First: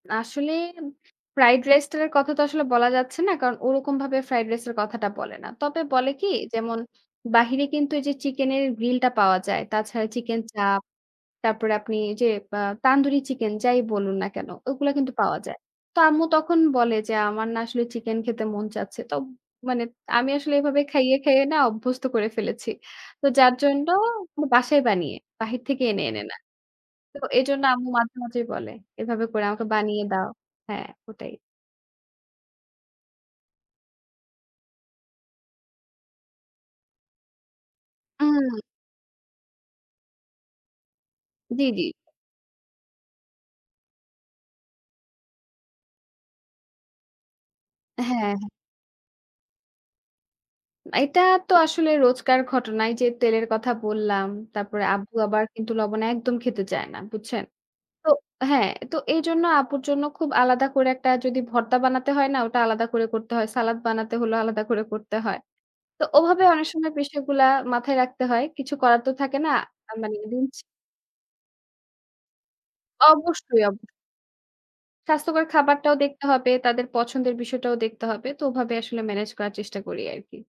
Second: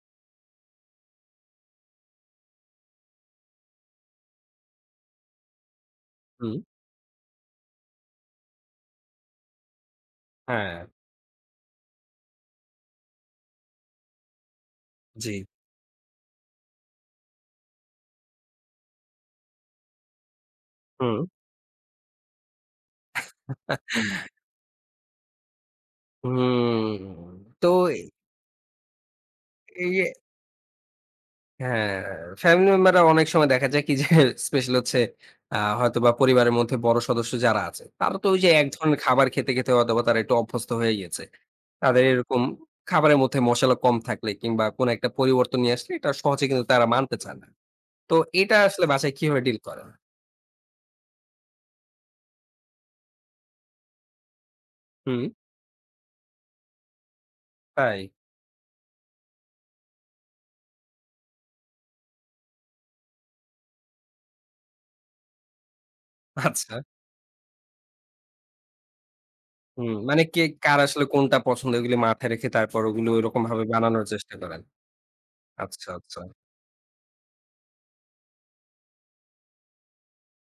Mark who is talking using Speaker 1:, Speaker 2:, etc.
Speaker 1: আসলে M fried রাইসটার কথা তো আসলে বলা যাচ্ছে না। কারণ ওরকমভাবে ফ্রাইড রাইসের কথাটা বলে না। তবে বলে কি?
Speaker 2: হুম।
Speaker 1: যেমন, বাহিরে কিন্তু এইযে চিকেনের গ্রিল টা পাওয়া যায়। তাছাড়া চিকেন চাপ,
Speaker 2: হ্যাঁ।
Speaker 1: তারপরে আপনি ওইযে অ্যা তান্দুরি চিকেন যাই বলুন না কেন, ওগুলা কিন্তু পাওয়া
Speaker 2: জি।
Speaker 1: যায়। তো আম্মু তখন বলে যে, "আমার না আসলে চিকেন খেতে মন চাচ্ছে।" তোম মানে আমি আসলে এভাবে খাইয়ে,
Speaker 2: হুম।
Speaker 1: খাইয়ে না অভ্যস্ত করে ফেলেছি। তো যার জন্য, ম বাসায় বানিয়ে, বাহির থেকে এনে, এনে না।
Speaker 2: হুম,
Speaker 1: তো এজন্য
Speaker 2: তো
Speaker 1: আম্মু
Speaker 2: এ
Speaker 1: মাঝে, মাঝেই বলে, এভাবে করে আমাকে
Speaker 2: এই,
Speaker 1: বানিয়ে
Speaker 2: এ
Speaker 1: দাও। হ্যাঁ, ওটাই।
Speaker 2: হ্যাঁ, ফ্যামিলি মেম্বাররা অনেক সময় দেখা যায় কি যে, স্পেশালি হচ্ছে আ হয়তোবা পরিবারের মধ্যে বড় সদস্য যারা আছে তারা তো ওইযে,
Speaker 1: উম
Speaker 2: এক ধরনের খাবার খেতে, খেতে হয়তোবা তারা একটু অভ্যস্ত হয়ে গিয়েছে।
Speaker 1: জি, জি।
Speaker 2: তাদের এরকম খাবারের মধ্যে মশালা কম থাকলে কিংবা কোনো একটা পরিবর্তন নিয়ে আসলে এটা সহজে কিন্তু তারা মানতে চান না।
Speaker 1: হ্যাঁ,
Speaker 2: তো,
Speaker 1: হ্যাঁ।
Speaker 2: এটা আসলে বাসায় কিভাবে deal করেন?
Speaker 1: এটা তো আসলে রোজকার ঘটনাই যে, তেলের কথা বললাম, তারপরে আব্বু
Speaker 2: হুম।
Speaker 1: আবার কিন্তু লবণ একদম খেতে চায় না, বুঝছেন? তো
Speaker 2: তাই?
Speaker 1: হ্যাঁ, তো এইজন্য আব্বুর জন্য খুব আলাদা করে একটা যদি ভর্তা বানাতে হয় না ওটা আলাদা করে করতে হয়। সালাদ বানাতে হলেও আলাদা করে করতে হয়। তো ওভাবে অনেক
Speaker 2: আচ্ছা।
Speaker 1: সময় পুষ্টিগুলা মাথায় রাখতে হয়। কিছু করার তো থাকে না।
Speaker 2: হুম,
Speaker 1: আ মানে
Speaker 2: মানে কে,
Speaker 1: rules।
Speaker 2: কার আসলে কোনটা পছন্দ? এগুলো মাথায় রেখে তারপর ওগুলো ওরকমভাবে
Speaker 1: অবশ্যই, অব্য
Speaker 2: বানানোর চেষ্টা করেন।
Speaker 1: স্বাস্থ্যকর
Speaker 2: আচ্ছা,
Speaker 1: খাবারটাও দেখতে
Speaker 2: আচ্ছা।
Speaker 1: হবে, তাদের পছন্দের বিষয়টাও দেখতে হবে। তো ওভাবে আসলে ম্যানেজ করার চেষ্টা করি আরকি।